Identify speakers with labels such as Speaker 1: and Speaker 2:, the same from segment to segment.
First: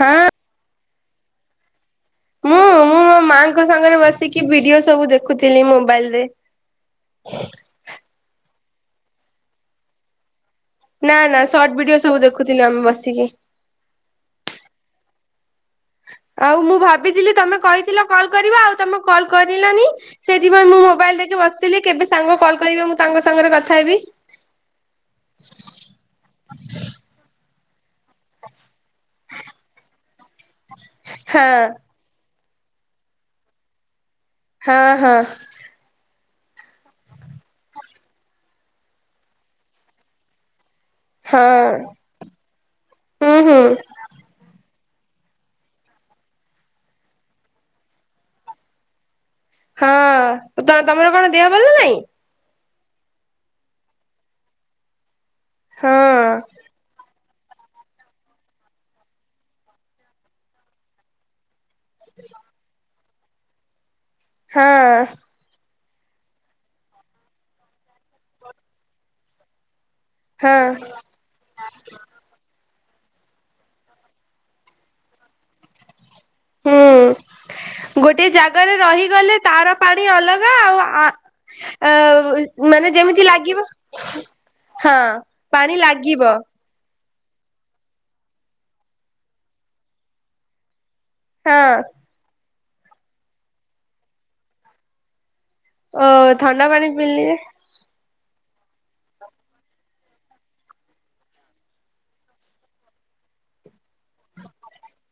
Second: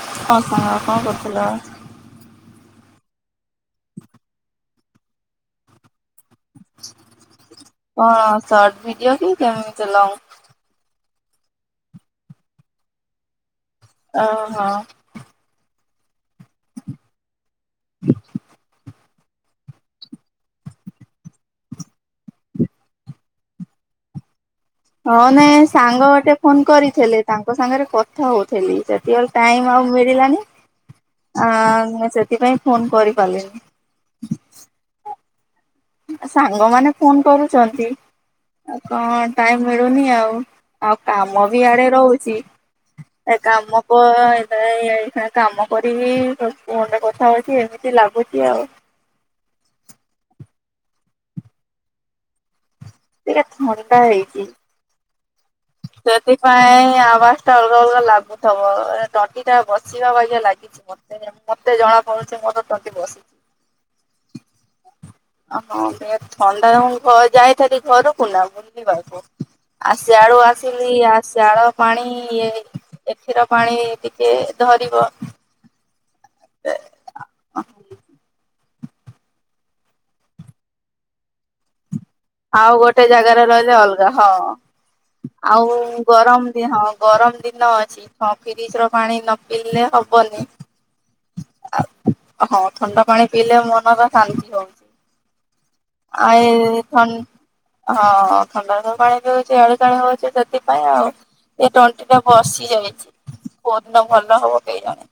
Speaker 1: ହଁ
Speaker 2: କଣ ସାଙ୍ଗ କଣ କରଥିଲ?
Speaker 1: ମୁଁ ମୁଁ ମୋ ମାଙ୍କ ସାଙ୍ଗରେ ବସିକି ଭିଡିଓ ସବୁ ଦେଖୁଥିଲି ମୋବାଇଲରେ। ହେ
Speaker 2: କଣ ସଟ ଭିଡିଓ କି କେମିତି ଲଙ୍ଗ?
Speaker 1: ନା ନା ସର୍ଟ ଭିଡିଓ ସବୁ ଦେଖୁଥିଲୁ ଆମେ ବସିକି।
Speaker 2: ଓହୋ।
Speaker 1: ଆଉ ମୁଁ ଭାବିଥିଲି ତମେ କହିଥିଲ କଲ କରିବ ଆଉ ତମକୁ କଲ କରିଲନି? ସେଇଥିପାଇଁ ମୁଁ ମୋବାଇଲ ନେଇକି ବସିଥିଲି କେବେ ସାଙ୍ଗ କଲ କରିବେ ମୁଁ ତାଙ୍କ ସାଙ୍ଗରେ କଥାହେବି।
Speaker 2: ହଁ ନାଇଁ ସାଙ୍ଗ ଗୋଟେ ଫୋନ କରିଥିଲେ ତାଙ୍କ ସାଙ୍ଗରେ କଥା କଥା ହଉଥିଲି ସେତିବେଳେ ଟାଇମ ଆଉ ମିଳିଲାନି।
Speaker 1: ହଁ
Speaker 2: ସେଥିପାଇଁ ଫୋନ୍ କରିପାରିଲନି।
Speaker 1: ହଁ ହଁ।
Speaker 2: ସାଙ୍ଗମାନେ ଫୋନ କରୁଛନ୍ତି ଆଉ କଣ ଟାଇମ ମିଳୁନି ଆଉ। ଆଉ
Speaker 1: ହଁ
Speaker 2: କାମ ବି ଆଡେ ରହୁଛି
Speaker 1: ହୁଁ ହୁଁ।
Speaker 2: କାମ। ପୁ ଏ କାମ କରିବି, ଫୋନରେ କଥା ହଉଛି ଏମିତି ଲାଗୁଛି ଆଉ।
Speaker 1: ହଁ, ତମର କଣ ଦେହ ଭଲ ନାଇଁ?
Speaker 2: ଟେ ଥଣ୍ଡା ହେଇଛିି।
Speaker 1: ହଁ
Speaker 2: ସେଥିପାଇଁ ଆବାଜ ଅଲଗା ଅଲଗା ଲାଗୁଥିବ ତଣ୍ଟିଟା ବସିବା ବାଗିଆ ଲାଗିଥିବ। ମତେ ଜଣାପଡୁଛି ମତେ ମୋର ତଣ୍ଟି ବସିଛି।
Speaker 1: ହଁ।
Speaker 2: ହଁ ଥଣ୍ଡା [unintelligible] ଯାଇଥାି ଘରକୁ ନା ବୁଲିବାକୁ ଆସ ଆଡୁ [unintelligible]
Speaker 1: ହଁ
Speaker 2: ସିଲିଆ ଶାଳ ପାଣି ଏ କ୍ଷୀର ପାଣି ଟିକେ ଧରିବ।
Speaker 1: ହୁଁ ଗୋଟେ ଜା ଗାରେ ରହିଗଲେ ତାର ପାଣି ଅଲଗା ଆଉ ଆ ଅ
Speaker 2: ଆଉ
Speaker 1: ମାନେ
Speaker 2: ଗୋଟେ
Speaker 1: ଯେମିତି
Speaker 2: ଜାଗାରେ
Speaker 1: ଲାଗିବ
Speaker 2: ରହିଲେ ଅଲଗା ହଁ।
Speaker 1: ହଁ ପାଣି
Speaker 2: ଆଉ
Speaker 1: ଲାଗିବ
Speaker 2: ଗରମ ହଁ ଗରମ ଦିନ ଅଛି ହଁ ଫ୍ରିଜର ପାଣି ନ ପିଇଲେ ହବନି।
Speaker 1: ହଁ।
Speaker 2: ଆଉ ହଁ ଥଣ୍ଡା ପାଣି ପିଇଲେ ମନର ଶାନ୍ତି ହଉନି।
Speaker 1: ଓ ଥଣ୍ଡା
Speaker 2: ଆଉ
Speaker 1: ପାଣି
Speaker 2: ଥନଡ୍
Speaker 1: ପିଇଲେ
Speaker 2: [unintelligible] ହଁ ଥଣ୍ଡା ତ ପାଣି ପିଉଛି ଏଣୁ ତେଣୁ ହଉଛି ସେଥିପାଇଁ ଆଉ। ଏ ଟଣ୍ଟି ଟା ବସି ଯାଇଛି, କୋଉ ଦିନ ଭଲ ହବ କେଜାଣି।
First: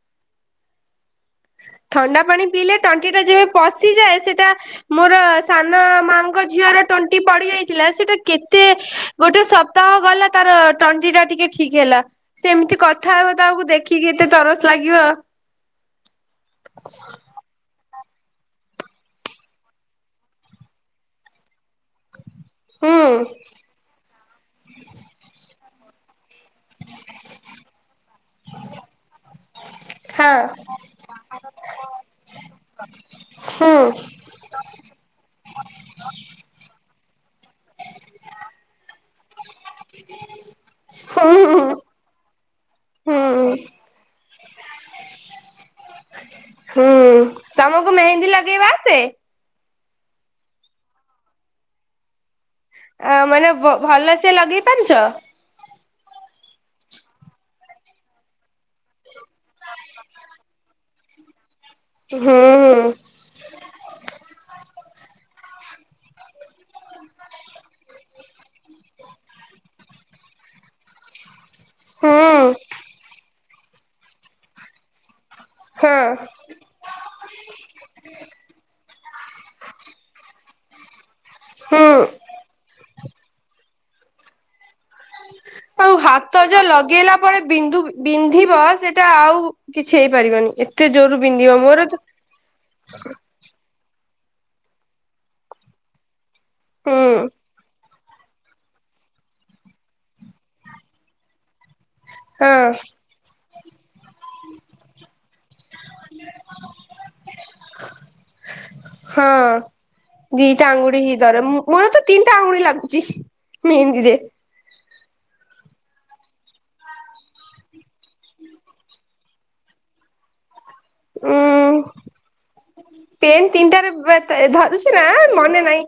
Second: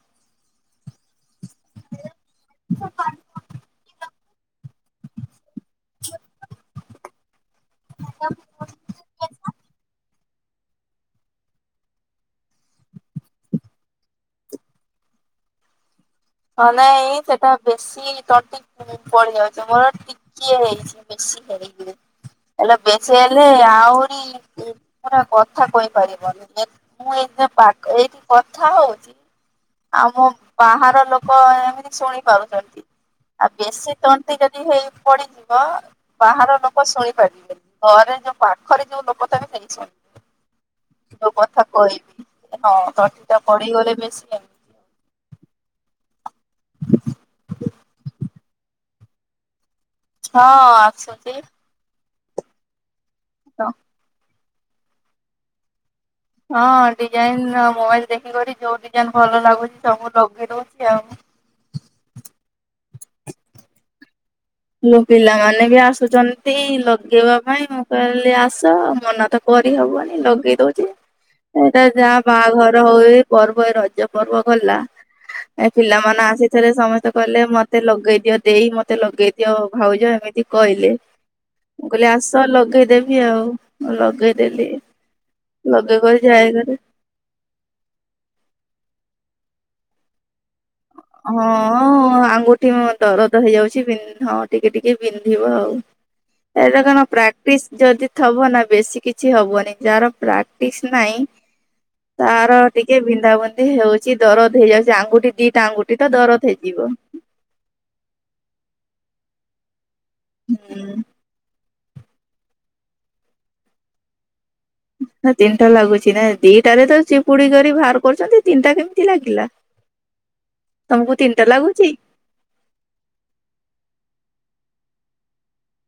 Speaker 1: ଥଣ୍ଡା ପାଣି ପିଇଲେ ତଣ୍ଟି ଟା ଯେବେ ପଶିଯାଏ ସେଟା ମୋର ସାନ ମାଆଙ୍କ ଝିଅର ଟଣ୍ଟି ପଡିଯାଇ ଥିଲା ସେଟା କେତେ ଗୋଟେ ସପ୍ତାହ ଗଲା ତାର ତଣ୍ଟି ଟା ଟିକେ ଠିକ ହେଲା। ସେ ଏମିତି କଥା ହେବ ତାକୁ ଦେଖିକି ଏତେ ତରସ ଲାଗିବ।
Speaker 2: ହଁ ନାଇଁ ଏଇ ସେଟା ଏବେ ବେଶ [inaudible] ତିକ ପଡି ଯାଉଛି ମୋର ଟିକିଏ ହେଇଛି ବେଶୀ ହେଇ ହେଲେ
Speaker 1: ହୁଁ।
Speaker 2: ବେଶୀ ହେଲେ ଆହୁରି ଏ ପୁରା କଥା କହିପାରିବନି ମୁଁ ଏଇ ଏଇଠି କଥା ହଉଛି। ଆମ
Speaker 1: ହଁ
Speaker 2: ବାହାର ଲୋକ ଏମିତି ଶୁଣିପାରୁଛନ୍ତି, ଆଉ
Speaker 1: ହୁଁ
Speaker 2: ବେଶୀ ଟ ଯଦି ହେଇ ପଡିଯିବ ବାହାର ଲୋକ ଶୁଣି ପାରିବେ ଘରେ ଯୋଉ ପାଖରେ ଯୋଉ ଲୋକ ଥିବେ କିଛି ଯୋଉ
Speaker 1: ହୁଁ
Speaker 2: କଥା
Speaker 1: ହୁଁ
Speaker 2: କହିବି ହଁ ତଣ୍ଟି ଟା
Speaker 1: ହୁଁ।
Speaker 2: ପଡିଗଲେ ବେଶୀ ଏମିତି
Speaker 1: ହୁଁ ତମକୁ ମେହେନ୍ଦୀ ଲଗେଇବା ଆସେ?
Speaker 2: ହଁ ଆସୁଚି।
Speaker 1: ଆ ମାନେ ବ-ବ ଭଲ ସେ ଲଗେଇ ପାରୁଛ?
Speaker 2: ହଁ ଡିଜାଇନ ମୋବାଇଲ ଦେଖିକରି ଯୋଉ ଡିଜାଇନ ଭଲ ଲାଗୁଛି ସବୁ ଲଗେଇ ଦଉଛି ଆଉ।
Speaker 1: ହୁଁ ହୁଁ।
Speaker 2: ମୋ ପିଲାମାନେ ବି ଆସୁଛ ସେଇ ଲଗେଇବା ପାଇଁ ମୁଁ କହିଲି ଆସ ମନା ତ କରିହବନି ଲଗେଇ ଦଉଛି।
Speaker 1: [unintelligible]
Speaker 2: ଏଇଟା ଯାହା
Speaker 1: ହୁଁ
Speaker 2: ବାହାଘର ହୁଏ ପର୍ବ ଏ ରଜ ପର୍ବ ଗଲା। ଏ
Speaker 1: ହଁ
Speaker 2: ପିଲାମାନେ ଆସିଥିଲେ ସମସ୍ତେ କହିଲେ ମତେ ଲଗେଇଦିଅ ଦେଇ ମତେ ଲଗେ ଭାଉଜ ଏମିତି କହିଲେ ମୁଁ
Speaker 1: ହୁଁ।
Speaker 2: କହିଲି ଆସ ଲଗେଇଦେବି ଆଉ। ମୁଁ ଲଗେଇଦେଲି।
Speaker 1: ଆଉ
Speaker 2: ଲଗେଇ କରି
Speaker 1: ହାତ
Speaker 2: ଯାଏ
Speaker 1: ଯୋଉ
Speaker 2: ଘରେ
Speaker 1: ଲଗେଇଲା ବେଳେ ବିନ୍ଧୁ ବିନ୍ଧିବ ସେଇଟା ଆଉ କିଛି ହେଇପାରିବନି। ଜୋରୁ ବିନ୍ଧିବ ମୋର ତ
Speaker 2: ହଁ ଆଙ୍ଗୁଠି ମୋ ଦର ଦ ହେଇଯାଉଛି ବିନ୍ ହଁ ଟିକେ ଟିକେ ବିନ୍ଧିବ ଆଉ। ଏଟା କଣ
Speaker 1: ହୁଁ
Speaker 2: ପ୍ରାକ୍ଟିସ୍ ଯଦି ଥବ ନା ବେଶୀ କିଛି ହବନି ଯାହାର ପ୍ରାକ୍ଟିସ ନାହିଁ ତାର
Speaker 1: ହଁ
Speaker 2: ଟିକେ ବିନ୍ଧାବିନ୍ଧି ହଉଚି ଦରଦ ହେଇଯାଉଛି ଆଙ୍ଗୁଠି ଦିଟା ଆଙ୍ଗୁଠି। ତ ଦରଦ ହେଇଯିବ।
Speaker 1: ହଁ ଦିଇଟା
Speaker 2: ହୁଁ
Speaker 1: ଆଙ୍ଗୁଠି ହିଁ। ମୋର ତ ତିନିଟା ଆଙ୍ଗୁଳି ଲାଗୁଛି ମେହେନ୍ଦୀରେ।
Speaker 2: ନା ତିନିଟା ଲାଗୁଛି ନା ଦିଟାରେ ତ ଚିପୁଡି କରି ବାହାର କରୁଛନ୍ତି। ତିନିଟା କେମିତି ଲାଗିଲା?
Speaker 1: [unintelligible]
Speaker 2: ତମକୁ ତିନିଟା
Speaker 1: ଉଁ
Speaker 2: ଲାଗୁଛି?
Speaker 1: ପେନ୍ ତିନିଟାରେ ବାତ୍ ଧରୁଛି ନା ମନେ ନାଇଁ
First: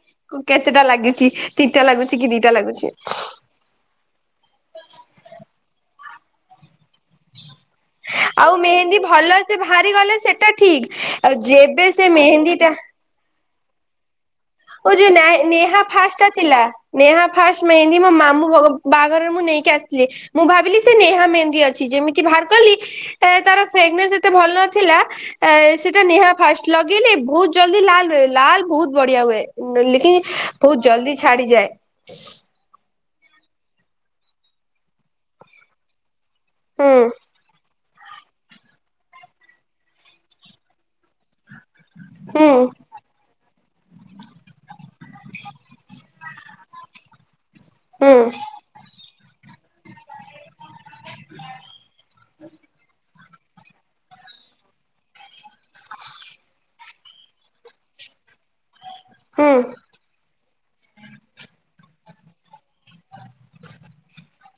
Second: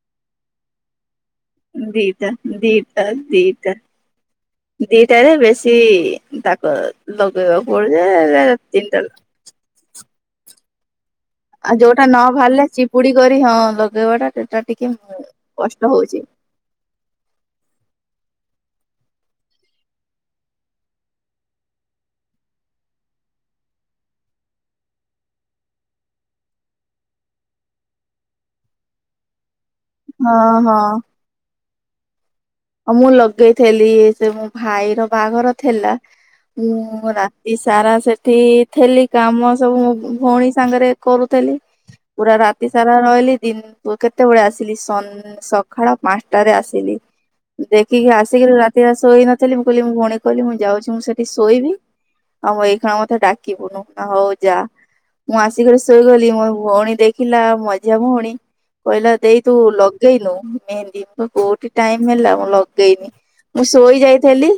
Speaker 1: କେତେଟା ଲାଗିଛି। ତିନିଟା ଲାଗୁଛି କି
Speaker 2: ଦିଟା
Speaker 1: ଲାଗୁଛି
Speaker 2: ଦିଟା ଦିଟା। ଦିଟାରେ ବେଶୀ ଦାଗ ଲଗେଇବାକୁ ପଡିବ ହେଲେ
Speaker 1: ଆଉ ମେହେନ୍ଦୀ
Speaker 2: ତିନିଟା
Speaker 1: ଭଲ ସେ ଭାଆରି ଗଲେ ସେଟା ଠିକ ଆଉ ଯେବେ ସେ ମେହେନ୍ଦୀ ଟା
Speaker 2: ପୁଡି କରି ହଁ ଲଗେଇବା ଟା ସେଟା ଟିକେ
Speaker 1: ଓ ଯୋଉ ନା ନେହା
Speaker 2: କଷ୍ଟ ହଉଛି
Speaker 1: ଫାଷ୍ଟ ଟା ଥିଲା। ନେହା ଫାଷ୍ଟ ମେହେନଦି ମୋ ମାମୁ ବାହାଘରରେ ମୁଁ ନେଇକି ଆସିଥିଲି। ମୁଁ ଭାବିଲି ସେ ନେହା ମେହନ୍ଦି ଅଛି। ଯେମିତି ଭାର କଲି ତାର ଫ୍ରେଗନେନ୍ସ ଏତେ ଭଲ ଥିଲା। ଏ ସେଇଟା ନେହା ଫାଷ୍ଟ ଲଗେଇଲେ ବହୁତ ଜଲ୍ଦି ଲାଲ ହୁଏ ଲାଲ ବହୁତ ବଢିଆ ହୁଏ। ନେଲେକି
Speaker 2: ହଁ
Speaker 1: ବହୁତ
Speaker 2: ହଁ।
Speaker 1: ଜଲଦି ଛାଡିଯାଏ।
Speaker 2: ଆଉ ମୁଁ ଲଗେଇଥିଲି ସେ ମୋ ଭାଇର ବାହାଘର ଥିଲା।
Speaker 1: ହୁଁ
Speaker 2: ମୁଁ ରା ତି ସାରା ସେଠି ଥିଲି କାମ ସବୁ ଭଉଣୀ ସାଙ୍ଗରେ କରୁଥିଲି। ପୁରା
Speaker 1: ହୁଁ
Speaker 2: ରାତି ସାରା ରହିଲି ଦିନ କେତେବେଳେ ଆସିଲି ସନ ସକାଳ ପାଞ୍ଚଟାରେ ଆସିଲି। ଦେଖିକି
Speaker 1: ହୁଁ
Speaker 2: ଆସିକିରି ରାତିଟା ଶୋଇ ନଥିଲି। ମୁଁ କହିଲି ମୁଁ ଭଉଣୀ କହିଲି ମୁଁ ଯାଉଛି ମୁଁ ସେଠି ଶୋଇବି। ଆଉ ଏଇ ଖିଣା ମତେ ଡାକିବୁନୁ ହଉ ଯା। ମୁଁ ଆସିକିରି ଶୋଇଗଲି ମୋ ଭଉଣୀ ଦେଖିଲା ମଝିଆଁ ଭଉଣୀ। କହିଲା ଦେଇ
Speaker 1: ହୁଁ।
Speaker 2: ତୁ ଲଗେଇନୁ ମେହେନଦି କୋଉଠି ଟାଇମ ହେଲା ମ ଲଗେଇନି ମୁଁ ଶୋଇ ଯାଇଥିଲି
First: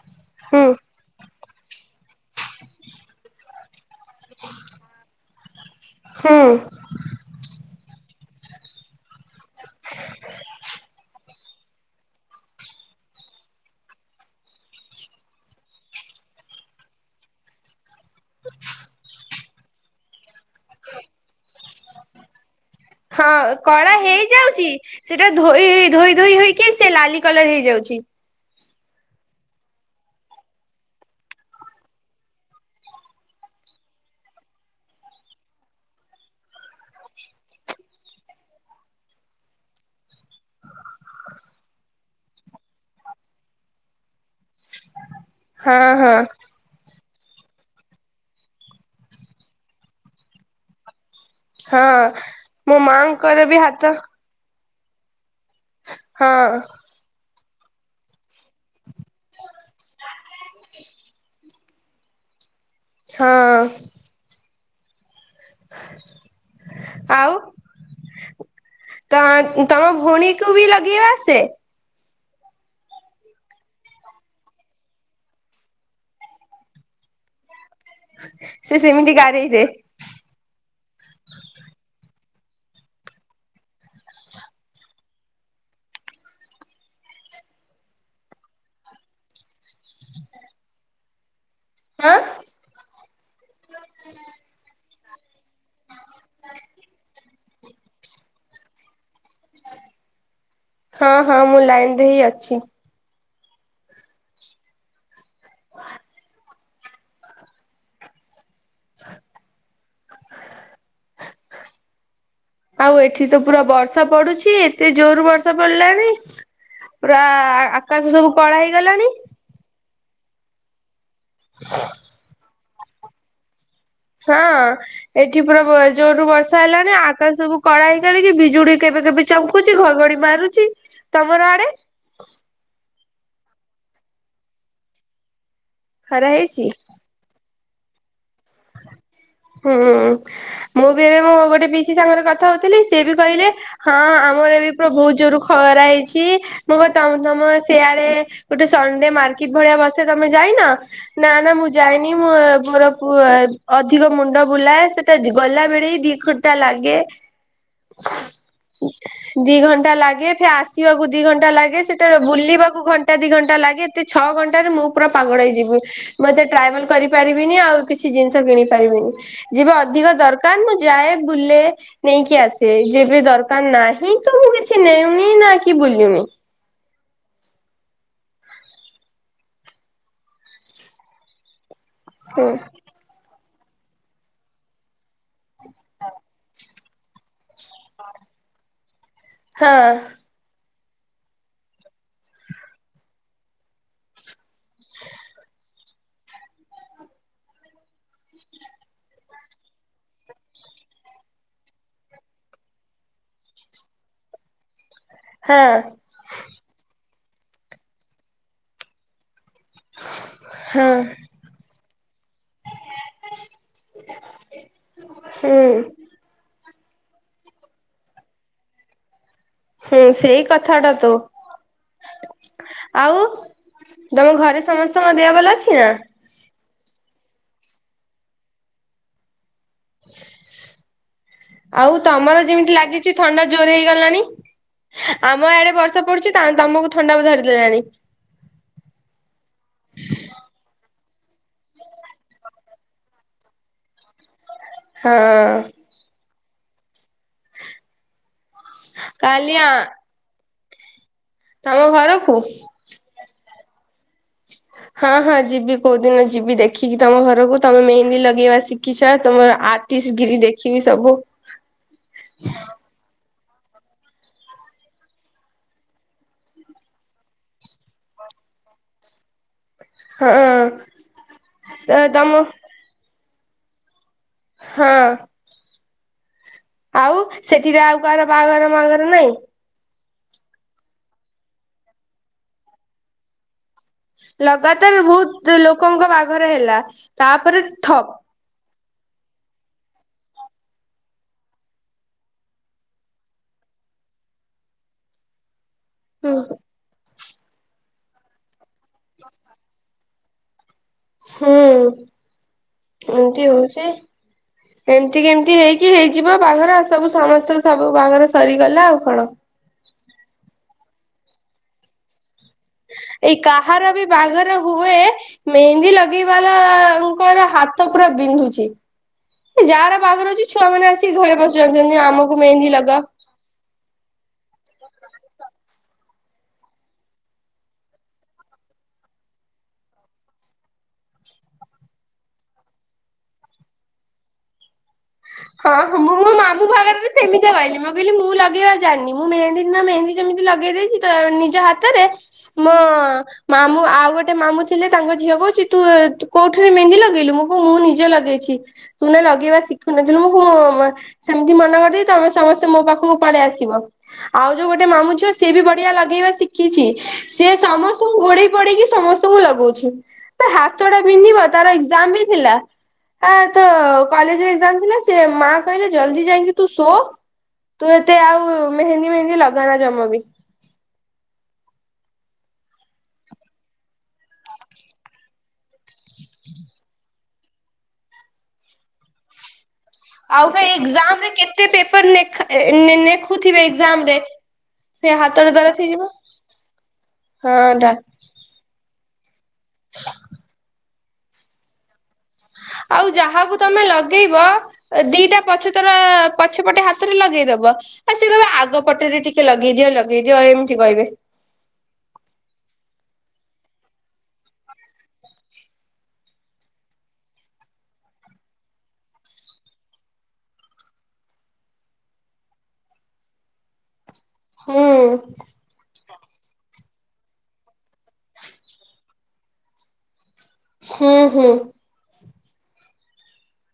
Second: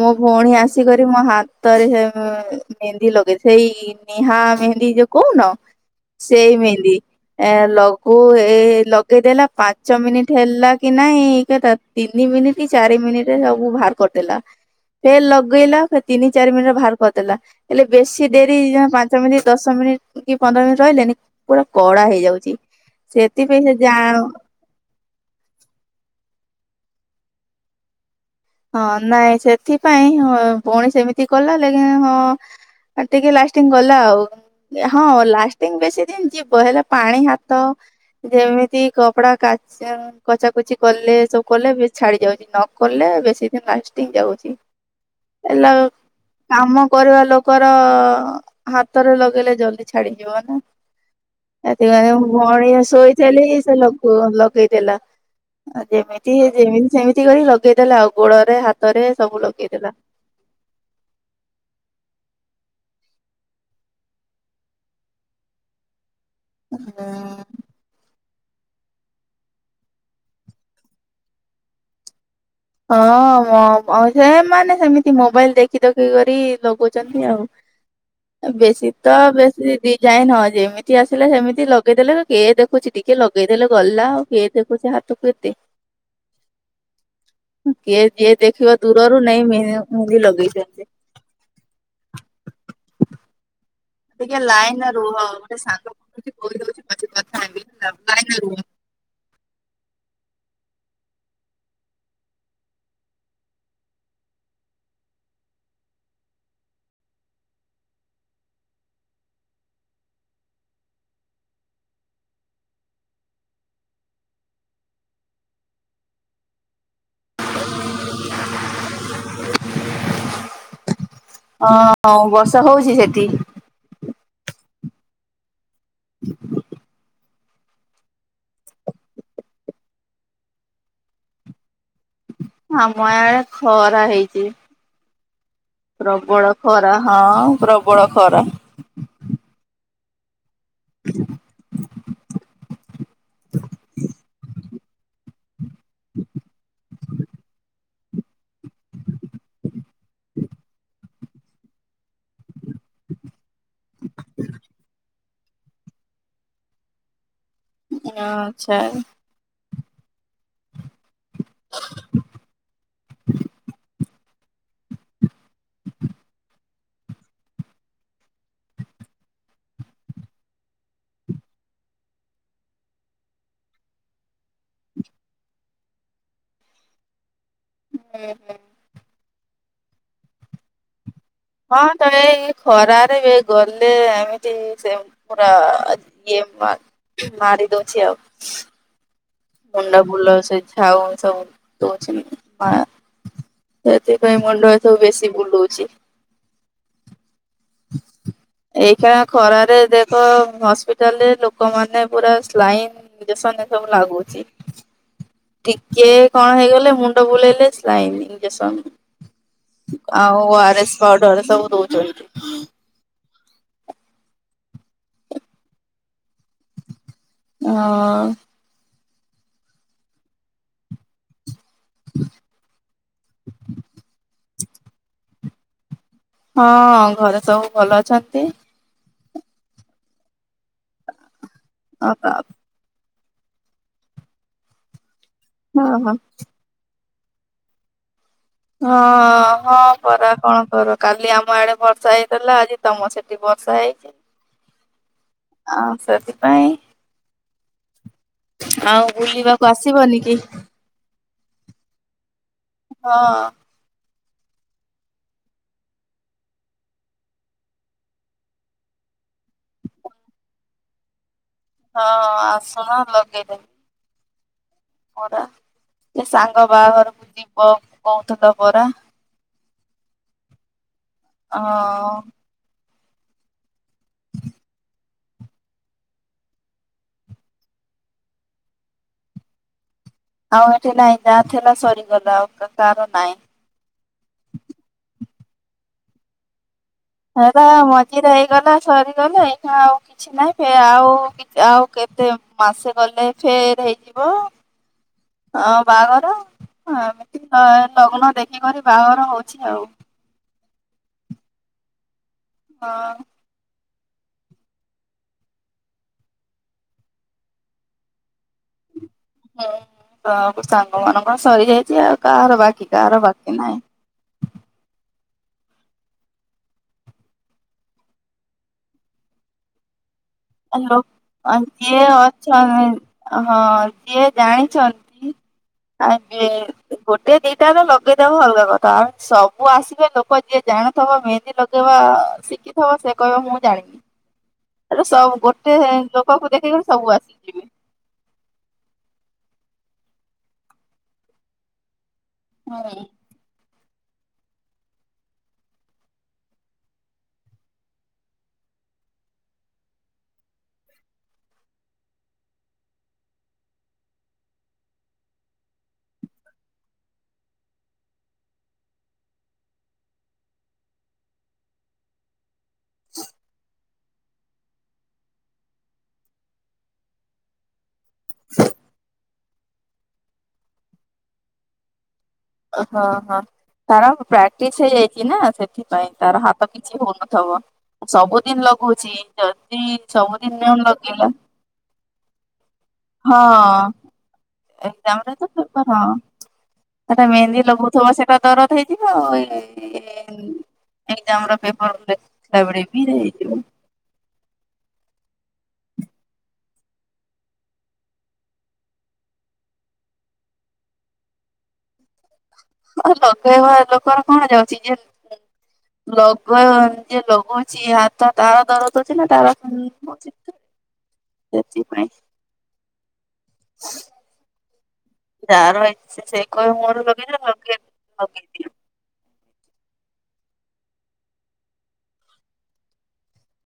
Speaker 2: ମୋ ଭଉଣୀ
Speaker 1: ହୁଁ
Speaker 2: ଆସି କରି ମୋ ହାତରେ ସେ ମେହେନ୍ଦି ଲଗେଇ ସେଇ ନେହା ମେହେନ୍ଦୀ ଯୋଉ କହୁନ
Speaker 1: ହୁଁ
Speaker 2: ସେଇ ମେହେ ଦି ଏ ଲଗୁ ଏ ଲଗେଇଦେଲା ପାଞ୍ଚ ମିନିଟ୍ ହେଲା କି ନାଇଁ ଏ କା ତିନି ମିନିଟ ଚାରି ମିନିଟରେ ସବୁ ବାହାର କରିଦେଲା। ଫେର ଲଗେଇଲା ଫେର ତିନି ଚାରି ମିନିଟ ଭାଆର କରିଦେଲା। ହେଲେ ବେଶୀ ଡେରି ଯମା ପାଞ୍ଚ ମିନିଟ୍ ଦଶ ମିନିଟ୍ କି ପନ୍ଦର ମିନିଟ ରହିଲେନି। ପୁରା କଳା ହେଇଯାଉଚି।
Speaker 1: ହଁ କଳା ହେଇଯାଉଚି। ସେଇଟା ଧୋଇ ହେଇ ହେଇ ଧୋଇ ଧୋଇ ହୋଇକି ସେ ଲାଲି କଲର ହେଇଯାଉଛି।
Speaker 2: ହଁ ନାଇଁ ସେଥିପାଇଁ ହଁ ପୁଣି ସେମିତି କଲା ଦେଖିଲା ହଁ। ଆଉ ଟିକେ ଲାଷ୍ଟିଙ୍ଗ ଗଲା ଆଉ। ହଁ ଲାଷ୍ଟିଙ୍ଗ ବେଶୀ ଦିନ ଯିବ ହେଲେ ପାଣି ହାତ ଯେମିତି କପଡା କାଚନ। କଚା କଚି କଲେ ସବୁ କଲେ ବେଶି ଛାଡି ଯାଉଚି। ନକଲେ ବେଶି ସେଥିପାଇଁ ଲାଷ୍ଟିଙ୍ଗ ଯାଉଚି ଏଲା
Speaker 1: ହଁ ହଁ
Speaker 2: କାମ କରିବା ଲୋକର ହାତରେ ଲଗେଇଲେ ଜଲଦି ଛାଡିଯିବ ନା।
Speaker 1: ହ
Speaker 2: ସେଥିପାଇଁ ମୁଁ ଅଣୀ ଶୋଇଥିଲି
Speaker 1: ବି
Speaker 2: କି ସେ
Speaker 1: ହାତ
Speaker 2: ଲୋକ ଲଗେଇ ଦେଲା ଆଉ ଯେମିତି
Speaker 1: ହଁ
Speaker 2: ଯେମିତି ସେମିତି କରି ଲଗେଇଦେଲା ଆଉ। ଗୋଳରେ ହାତରେ ସବୁ ଲଗେଇଦେଲା।
Speaker 1: ହଁ। ଆଉ
Speaker 2: ହୁଁ।
Speaker 1: ତ ତମ ଭଉଣୀକୁୁ ବି ଲଗେଇବା ସେ।
Speaker 2: ହଁ ମ ମ ସେମାନେ ସେମିତି ମୋବାଇଲ ଦେଖି ଦେଖି କରି ଲଗଉଛନ୍ତି ଆଉ।
Speaker 1: ସେ
Speaker 2: ବେଶୀ ତ
Speaker 1: ସେମିତି ଗାରେଇ ଦେ
Speaker 2: ବେଶୀ ଦିଦି ଯାଇ ନ ଯେମିତି ଆସିଲା ସେମିତି ଲଗେଇଦେଲେ କିଏ ଦେଖୁଛି ଟିକେ ଲଗେଇଦେଲେ ଗଲା ଆଉ କିଏ ଦେଖୁଛି ହା ଥୁକୁଟି କିଏ ଯିଏ ଦେଖିବ ଦୂରରୁ ନାଇଁ ମ ମେହନ୍ଦି ଲଗେଇଛନ୍ତି।
Speaker 1: ଆଁ
Speaker 2: ଟିକେ ଲାଇନ ରୁହଉ ଗୋଟେ ସାଙ୍ଗକୁ କିଛି ଖୋଇଦୋଉଚି। ପଛେ କଥା ହେବି ଲାଇନ ରୁହ।
Speaker 1: ହଁ ହଁ ମୁଁ ଲାଇନ ରେ ହିଁ ଅଛି। ଆଉ ଏଠି ତ ପୁରା ବର୍ଷା ପଡୁଛି ଏତେ ଜୋର ବର୍ଷା ପଡିଲାଣି। ପୁରା ଆକାଶ ସବୁ କଳା ହେଇଗଲାଣି।
Speaker 2: ହଁ ବର୍ଷା ହଉଛି ସେଠି।
Speaker 1: ହଁ ଏଠି ପୁରା ଜୋରୁ ବର୍ଷା ହେଲାନି। ଆକାଶ ସବୁ କଳା ହେ କରିକି ବିଜୁଳି କେବେ କେବେ ଚଂକୁଚି ଘଘଡି ମାରୁଛି। ତମର ଆଡେ
Speaker 2: ଆମ ଏଡେ ଖରା ହେଇଛି।
Speaker 1: ଖରା
Speaker 2: ପ୍ରବଳ
Speaker 1: ହେଇଛି?
Speaker 2: ଖରା ହଁ ପ୍ରବଳ ଖରା।
Speaker 1: ହୁଁ ମୁଁ ବି ଏବେ ମୋ ଗୋଟେ ପିସି ସାଙ୍ଗରେ କଥା ହଉଥିଲି। ସିଏ ବି କହିଲେ ହଁ ଆମର ଏ ବି ପୁରା ବହୁତ ଜୋର। ଖରା ହେଇଛି ମୁଁ କ ତ ତମ ସେଆଡେ। ଗୋଟେ ସନ୍ଦ୍ ମାର୍କେଟ ଭଳିଆ ବସେ ତମେ ଯାଇନା ନା ନା ମୁଁ ଯାଇଏନି ମୁଁ ମୋର। [unintelligible] ଅଧିକ ମୁଣ୍ଡ ବୁଲାଏ ସେଟା ଗଲା ବେଳେ ହି ଦି ଖଟା ଲାଗେ।
Speaker 2: ଆଛା
Speaker 1: ଦି ଘଣ୍ଟା ଲାଗେ ଫ ଆସିବାକୁ ଦି ଘଣ୍ଟା ଲାଗେ ସେଟା ବୁଲିବାକୁ ଘଣ୍ଟା ଦି ଘଣ୍ଟା ଲାଗେ ଏତେ। ଛଅ ଘଣ୍ଟାରେ ମୁଁ ପୁରା ପାଗଡ଼ ହେଇଯିବି ମୁଁ ଏତେ ଟ୍ରାଭେଲ କରିପାରିବିନି ଆଉ। କିଛି ଜିନିଷ କିଣି ପାରିବିନି ଯିବା ଅଧିକ ଦରକାର ମୁଁ ଯାଏ ବୁଲେ ନେଇକି ଆସେ ଯେବେ ଦରକାର ନାହିଁ ତ ମୁଁ କିଛି ନେଉନି ନା କି ବୁଲନି
Speaker 2: ହୁଁ ହୁଁ ହଁ ତ
Speaker 1: ହୁଁ
Speaker 2: ଏଇ ଖରାରେ ଏ ଗଲେ ଏମିତି ସେ। ପୁରୁରା ଇଏ ମାରି ଦଉଛି ଆଉ।
Speaker 1: ହଁ
Speaker 2: ମୁଣ୍ଡା ବୁଲାଛ ଝାାଉ ସବୁଛି। ସେଥିପାଇଁ ମୁଣ୍ଡ ଏ ସବୁ ବେଶୀ ବୁଲଉଛି। ଏଇଖାନ ଖରାରେ ଦେଖ ହସ୍ପିଟାଲରେ ଲୋକମାନେ ପୁରା ସ୍ଲାଇନ। ନିଜ ସନ୍ଦେ ସବୁ ଲାଗୁଚଛି।
Speaker 1: ହଁ
Speaker 2: ଟିକେ କଣ ହେଇଗଲେ ମୁଣ୍ଡ ବୁଲେଇ ଲେ [inaudible] ଆଉ ଆର
Speaker 1: ହଁ
Speaker 2: ଏସ୍ ପାଡର ସବୁ ଦଉଛନ୍ତି।
Speaker 1: ହୁଁ
Speaker 2: ହଁ
Speaker 1: ହୁଁ ସେଇ କଥାଟା ତ। ଆଉ ତମ ଘରେ ସମସ୍ତଙ୍କ ଦେଆ ଭଲ ଅଛି ନା।
Speaker 2: ହଁ ଘରେ ସବୁ ଭଲ ଅଛନ୍ତି।
Speaker 1: ଆଉ ତମର ଯେମିତି ଲାଗିଛି। ଥଣ୍ଡା ଜୋର ହେଇଗଲାଣି। ଆମ ଆଡେ
Speaker 2: ହଁ
Speaker 1: ବର୍ଷା
Speaker 2: ହଁ
Speaker 1: ପଡୁଛି ତମକୁ ଥଣ୍ଡା ଧରିଦେଲାଣି।
Speaker 2: ହଁ ହଁ ପରା କ'ଣ କରିବି। କାଲି ଆମ ଆଡେ ବର୍ଷା ହେଇଥିଲା ଆଜି ତମ ସେଠି ବର୍ଷା ହେଇଛି।
Speaker 1: ହଁ
Speaker 2: ହଁ ସେଥିପାଇଁ ଆଉ
Speaker 1: କାଲି ଆ
Speaker 2: ବୁଲିବାକୁ ଆସିବନି କି?
Speaker 1: ତମ ଘରକୁ?
Speaker 2: ହଁ
Speaker 1: ହ ହଁ ହଁ ଯିବି କୋଉଦିନ ଯିବି ଦେଖିକି ତମ ଘରକୁ ତମେ ମେହେଲି ଲଗେଇବା। ଶିଖିଛ ତୁମର କିସ କିରୀ ଦେଖିବି ସବୁ।
Speaker 2: ହଁ ଆସୁନ ଲଗେଇଦେବି। ପରା ସେ ସାଙ୍ଗ ବାହାଘରକୁ ଯିବ କହୁଥିଲ ପରା।
Speaker 1: ହୁ
Speaker 2: ହୋଉ
Speaker 1: ହଁ ଆଉ ସେଥିରେ ଆଉ କାହାର ବାହାଘର ମାହାଘର ନହିଁ।
Speaker 2: ଆଉ ଏଠି ନାଇଁ ଯାଥିଲା ସରିଗଲା ଆଉ କାର ନାହିଁ।
Speaker 1: ଲଗାତାର ବହୁତ ଲୋକଙ୍କ ବାହାଘର ହେଲା। ତାପରେ
Speaker 2: ହେଇପା
Speaker 1: ଠପ୍
Speaker 2: ମଝିରେ ହେଇଗଲା ସରିଗଲା ଏଇନା ଆଉ କି କିଛି ନାଇଁ ଆଉ ଆଉ କେତେ ମାସେ ଗଲେ ଫେର ହେଇଯିବ। ହଁ ବାହାଘର
Speaker 1: ହୁଁ
Speaker 2: ହ ଏମିତି ଲଗ୍ନ ଦେଖିକରି ବାହାଘର ହଉଛି ଆଉ।
Speaker 1: ହୁଁ
Speaker 2: ହଁ।
Speaker 1: ଏମତି ହଉଚି। ଏମିତି କେମତି ହେଇକି ହେଇଯିବ ବାହାଘର ଆଉ ସବୁ ସମସ୍ତେ ସବୁ ବାହାଘର ସରିଗଲା ଆଉ କଣ।
Speaker 2: ହୁଁ ସବୁ ସାଙ୍ଗ ମାନଙ୍କର ସରିଯାଇଚି ଆଉ କାହାର ବାକି କାହାର
Speaker 1: ଏଇ
Speaker 2: ବାକି ନାହିଁ।
Speaker 1: କାହାର ବି ବାହାଘର ହୁଏ। ମେହେନ୍ଦି ଲଗେଇବାଲାଙ୍କର ହାତ ପୁରା ବିନ୍ଧୁଚି। ଯାହାର ବାହାଘର ହଉଚି ଛୁଆ ମାନେ
Speaker 2: ହ୍ୟାଲୋ
Speaker 1: ଆସିକି ଘରେ ପସି
Speaker 2: ଯିଏ
Speaker 1: ଯାଉଛନ୍ତି ଆମକୁ
Speaker 2: ଅଛ
Speaker 1: ମେହେନ୍ଦୀ ଲଗାଅ।
Speaker 2: ହଁ ଯିଏ ଜାଣିଛନ୍ତି ଆଉ କିଏ ଗୋଟେ ଦିଟା ତ ଲଗେଇଦବ ଅଲଗା କଥା ଆଉ ସବୁ ଆସିବେ ଲୋକ ଯିଏ ଜାଣିଥିବ ମେହେନ୍ଦୀ ଲଗେଇ ବା ଶିଖିଥିବ ସେ କହିବ ମୁଁ ଜାଣିନି।
Speaker 1: ହଁ
Speaker 2: ଗୋଟେ
Speaker 1: ମୁଁ ମୋ
Speaker 2: ଲୋକକୁ
Speaker 1: ମାମୁଁ
Speaker 2: ଦେଖିକରି
Speaker 1: ବାହାଘରରେ
Speaker 2: ସବୁ ଆସିବେ।
Speaker 1: ସେମିତିଆ କହିଲି ମୁଁ କହିଲି ମୁଁ ଲଗେଇବା ଜାଣିନି ମୁଁ ମେହେନ୍ଦୀ ନା ମେହେନ୍ଦୀ ଯେମିତି ଲଗେଇ ଦେଇଚି ନିଜ ହାତରେ ମ।
Speaker 2: ହୁଁ।
Speaker 1: ମାମୁଁ ଆଉ ଗୋଟେ ମାମୁଁ ଥିଲେ ତାଙ୍କ ଝିଅ କହୁଚି ତୁ କୋଉଠୁରେ ମେହେନ୍ଦି ଲଗେଇଲୁ ମୁଁ କହୁଚି ମୁଁ ନିଜେ ଲଗେଇଚି। ତୁନେ ଲଗେଇିବା ଶିକ୍। ଶୁଣିଥିଲୁ ସେମିତି ମନା କରିଦେଇଚି ତମେ ସମସ୍ତେ ମୋ ପାଖକୁ ପଳେଇ ଆସିବ। ଆଉ ଯୋଉ ଗୋଟେ ମାମୁଁ ଝିଅ ସିଏ ବି ବଢିଆ ଲଗେଇବା ଶିଖିଚି ସି ସମସ୍ତଙ୍କୁ ଗୋଡେଇ ପୋଡେଇକି ସମସ୍ତଙ୍କୁ ଙ୍କୁ ଲଗଉଛି ହାତଟା ବିନ୍ଧିବ ତାର ଏକ୍ଜାମ୍ ବି ଥିଲା। ଆ ତ କଲେଜରେ ଏକ୍ଜାମ ଥିଲା ସେ ମା କହିଲେ ଜଲଦି ଯାଇକି ତୁ ଶୋ। ତୁ ଏତେ ଆଉ ମେହେନ୍ଦୀ ମେହେନ୍ଦୀ ଲଗାନା ଜମା ବି।
Speaker 2: ହଁ ହଁ। ତାର ପ୍ରାକ୍ଟିସ ହେଇଯାଇଚି ନା ସେଥିପାଇଁ ତାର ହାତ କିଛି ହଉନଥିବ। ସବୁଦିନି ଲଗଉଚି। ଜଦି
Speaker 1: ଆଉ ଫେରେ
Speaker 2: ସବଦିନ
Speaker 1: ଏକ୍ଜାମ
Speaker 2: ଲଗେଇଲା
Speaker 1: ରେ କେତେ ପେପର ନେଖା ଏ ନେଖୁଥିବେ
Speaker 2: ହଁ।
Speaker 1: ଏକ୍ଜାମ ରେ। ସେ
Speaker 2: ଏକ୍ଜାମ ତ
Speaker 1: ହାତର ଦରଜ
Speaker 2: ପେପର
Speaker 1: ହେଇଯିବ
Speaker 2: ହଁ ସେଟା
Speaker 1: ହଁ
Speaker 2: ମେହେନ୍ଦି
Speaker 1: ଟା
Speaker 2: ଲଗଉଥିବ ସେ ଦରଦ ହେଇଯିବ ଆଉ ଏଇ ଏଜାମ ର ପେପର ବେଳେ ବି
Speaker 1: ଆଉ
Speaker 2: ହେଇଯିବ
Speaker 1: ଯାହାକୁ ତମେ ଲଗେ ଲଗେଇବ ଦିଟା ପଛ ତର ପଛପଟେ ହାତରେ ଲଗେଇଦବ। ଆଉ ସେ କହିବ ଆଗ ପଟରେ ଟିକେ ଲଗେଇଦିଅ ଲଗେଇଦିଅ ଏମିତି କହିବେ।
Speaker 2: ଆଉ ଲଗେଇବା ଲୋକର କଣ ଯାଉଚି ଯେ ଲଗ ଯିଏ ଲଗଉଛି ହାତ ତାର ଦରଦ ହଉଛି ନା ତାର [unintelligible] ସେଥିପାଇଁ। ହ
Speaker 1: ହୁଁ।
Speaker 2: [unintelligible]
Speaker 1: ହୁଁ ହୁଁ।